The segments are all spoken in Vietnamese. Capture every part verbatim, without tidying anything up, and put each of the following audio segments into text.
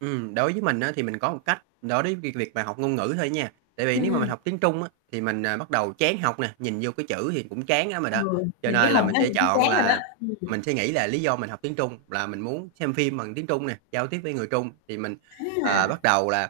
Ừm, đối với mình á, thì mình có một cách đối với việc việc mà học ngôn ngữ thôi nha. Tại Ừm, vì nếu mà mình ừm. học tiếng Trung á, thì mình, à, bắt đầu chán học nè, nhìn vô cái chữ thì cũng chán lắm rồi Ừ, đó. Cho nhìn cái nên là hình mình đó sẽ nhìn thấy chọn chán rồi đó. là Ừm. mình suy nghĩ là lý do mình học tiếng Trung là mình muốn xem phim bằng tiếng Trung nè, giao tiếp với người Trung thì mình, Á ờ, à. bắt đầu là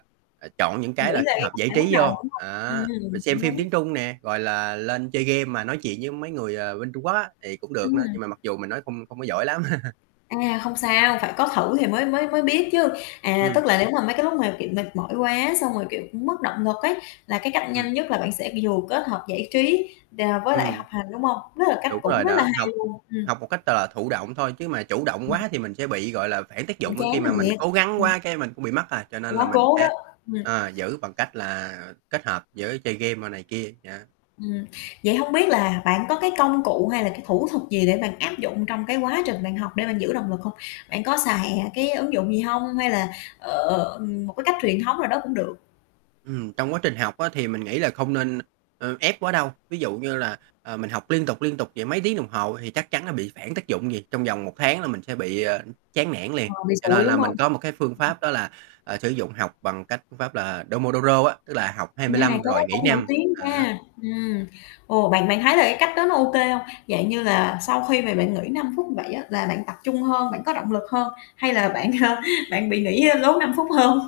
chọn những cái Nghĩ là về kết cái hợp cách giải bạn bắt trí đầu, vô, đúng hông? á. Rồi Ừm, xem cũng phim đúng. tiếng Trung nè, gọi là, lên chơi game mà nói chuyện với mấy người, ờ, bên Trung Quốc á, thì cũng được nữa, Ừm. nhưng mà mặc dù mình nói không không có giỏi lắm. À, không sao, phải có thử thì mới mới mới biết chứ. À, Ừm. tức là nếu mà mấy cái lúc mà, kiểu, mệt mỏi quá, xong rồi, kiểu, mất động lực ấy, là cái cách Ừm. nhanh nhất là bạn sẽ vừa kết hợp giải trí, ờ, với lại học Ừm. hành, đúng hông? Đó là cách Đúng cũng rồi rất là đó, hay học luôn. Ừm. học một cách t thụ động thôi chứ mà chủ động Ừm. quá thì mình sẽ bị, gọi là, phản tác Cũng dụng á, chán khi mà mình thiệt, cố gắng ừm. quá, cái mình cũng bị mất à. Cho nên là Quá mình cố đó, sẽ, ừm. ờ, giữ bằng cách là kết hợp với chơi game rồi này kia, dạ. Ừm. Vậy hông biết là bạn có cái công cụ hay là cái thủ thuật gì để bạn áp dụng trong cái quá trình bạn học để bạn giữ động lực hông? Bạn có xài cái ứng dụng gì hông hay là, ờ, một cái cách truyền thống nào đó cũng được. Ừm, trong quá trình học á, thì mình nghĩ là không nên, ơ, ép quá đâu. Ví dụ như là, ờ, mình học liên tục, liên tục vậy mấy tiếng đồng hồ thì chắc chắn là bị phản tác dụng liền, trong vòng một tháng là mình sẽ bị, ờ, chán nản liền. Ờ, bị Cho xụi, nên đúng là mình hông? có một cái phương pháp đó là, ờ, sử dụng học bằng cái phương pháp là Domodoro á, tức là học hai À, mươi cái lăm rồi đó nghỉ cũng nổi năm, tiếng á. nha. Ừm, ồ, bạn bạn thấy là cái cách đó nó OK hông? Dạng như là sau khi mà bạn nghỉ năm phút như vậy á, là bạn tập trung hơn, bạn có động lực hơn, hay là bạn bạn bị nghỉ lố năm phút hơn?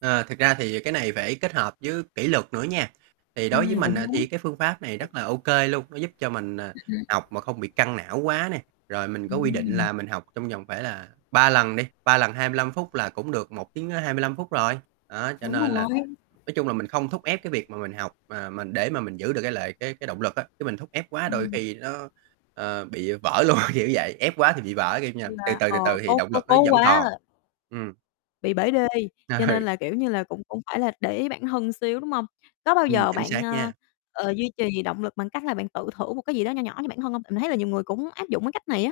Ờ, thực ra thì cái này phải kết hợp với kỷ luật nữa nha. Thì đối với Ừm, mình cũng đúng. thì cái phương pháp này rất là OK luôn, nó giúp cho mình, à, [unintelligible] học mà không bị căng não quá nè. Rồi mình có quy định Ừm. là mình học trong vòng phải là ba lần đi, ba lần hai lăm phút là cũng được một tiếng hai mươi lăm phút rồi. Đó, cho Đúng nên là, rồi. nói chung là mình không thúc ép cái việc mà mình học, mà mình để mà mình giữ được lợi cái cái cái động lực á. Chứ mình thúc ép quá đôi Ừm. khi nó, ờ, bị vỡ luôn, kiểu vậy, ép quá thì bị vỡ, kiểu như là từ [unintelligible] từ, từ Ờ, từ thì cố động cố lực nó cố quá vẫn còn. à. Ừm. Bị bể đê, cho nên Ừ. là, kiểu như là, cũng cũng phải là để ý bản thân xíu, đúng hông? Có bao Ừm, giờ chính bạn, xác ờ, nha. ờ, duy trì động lực bằng cách là bạn tự thưởng một cái gì đó nho nhỏ cho bản thân hông? Tại mình thấy là nhiều người cũng áp dụng cái cách này á.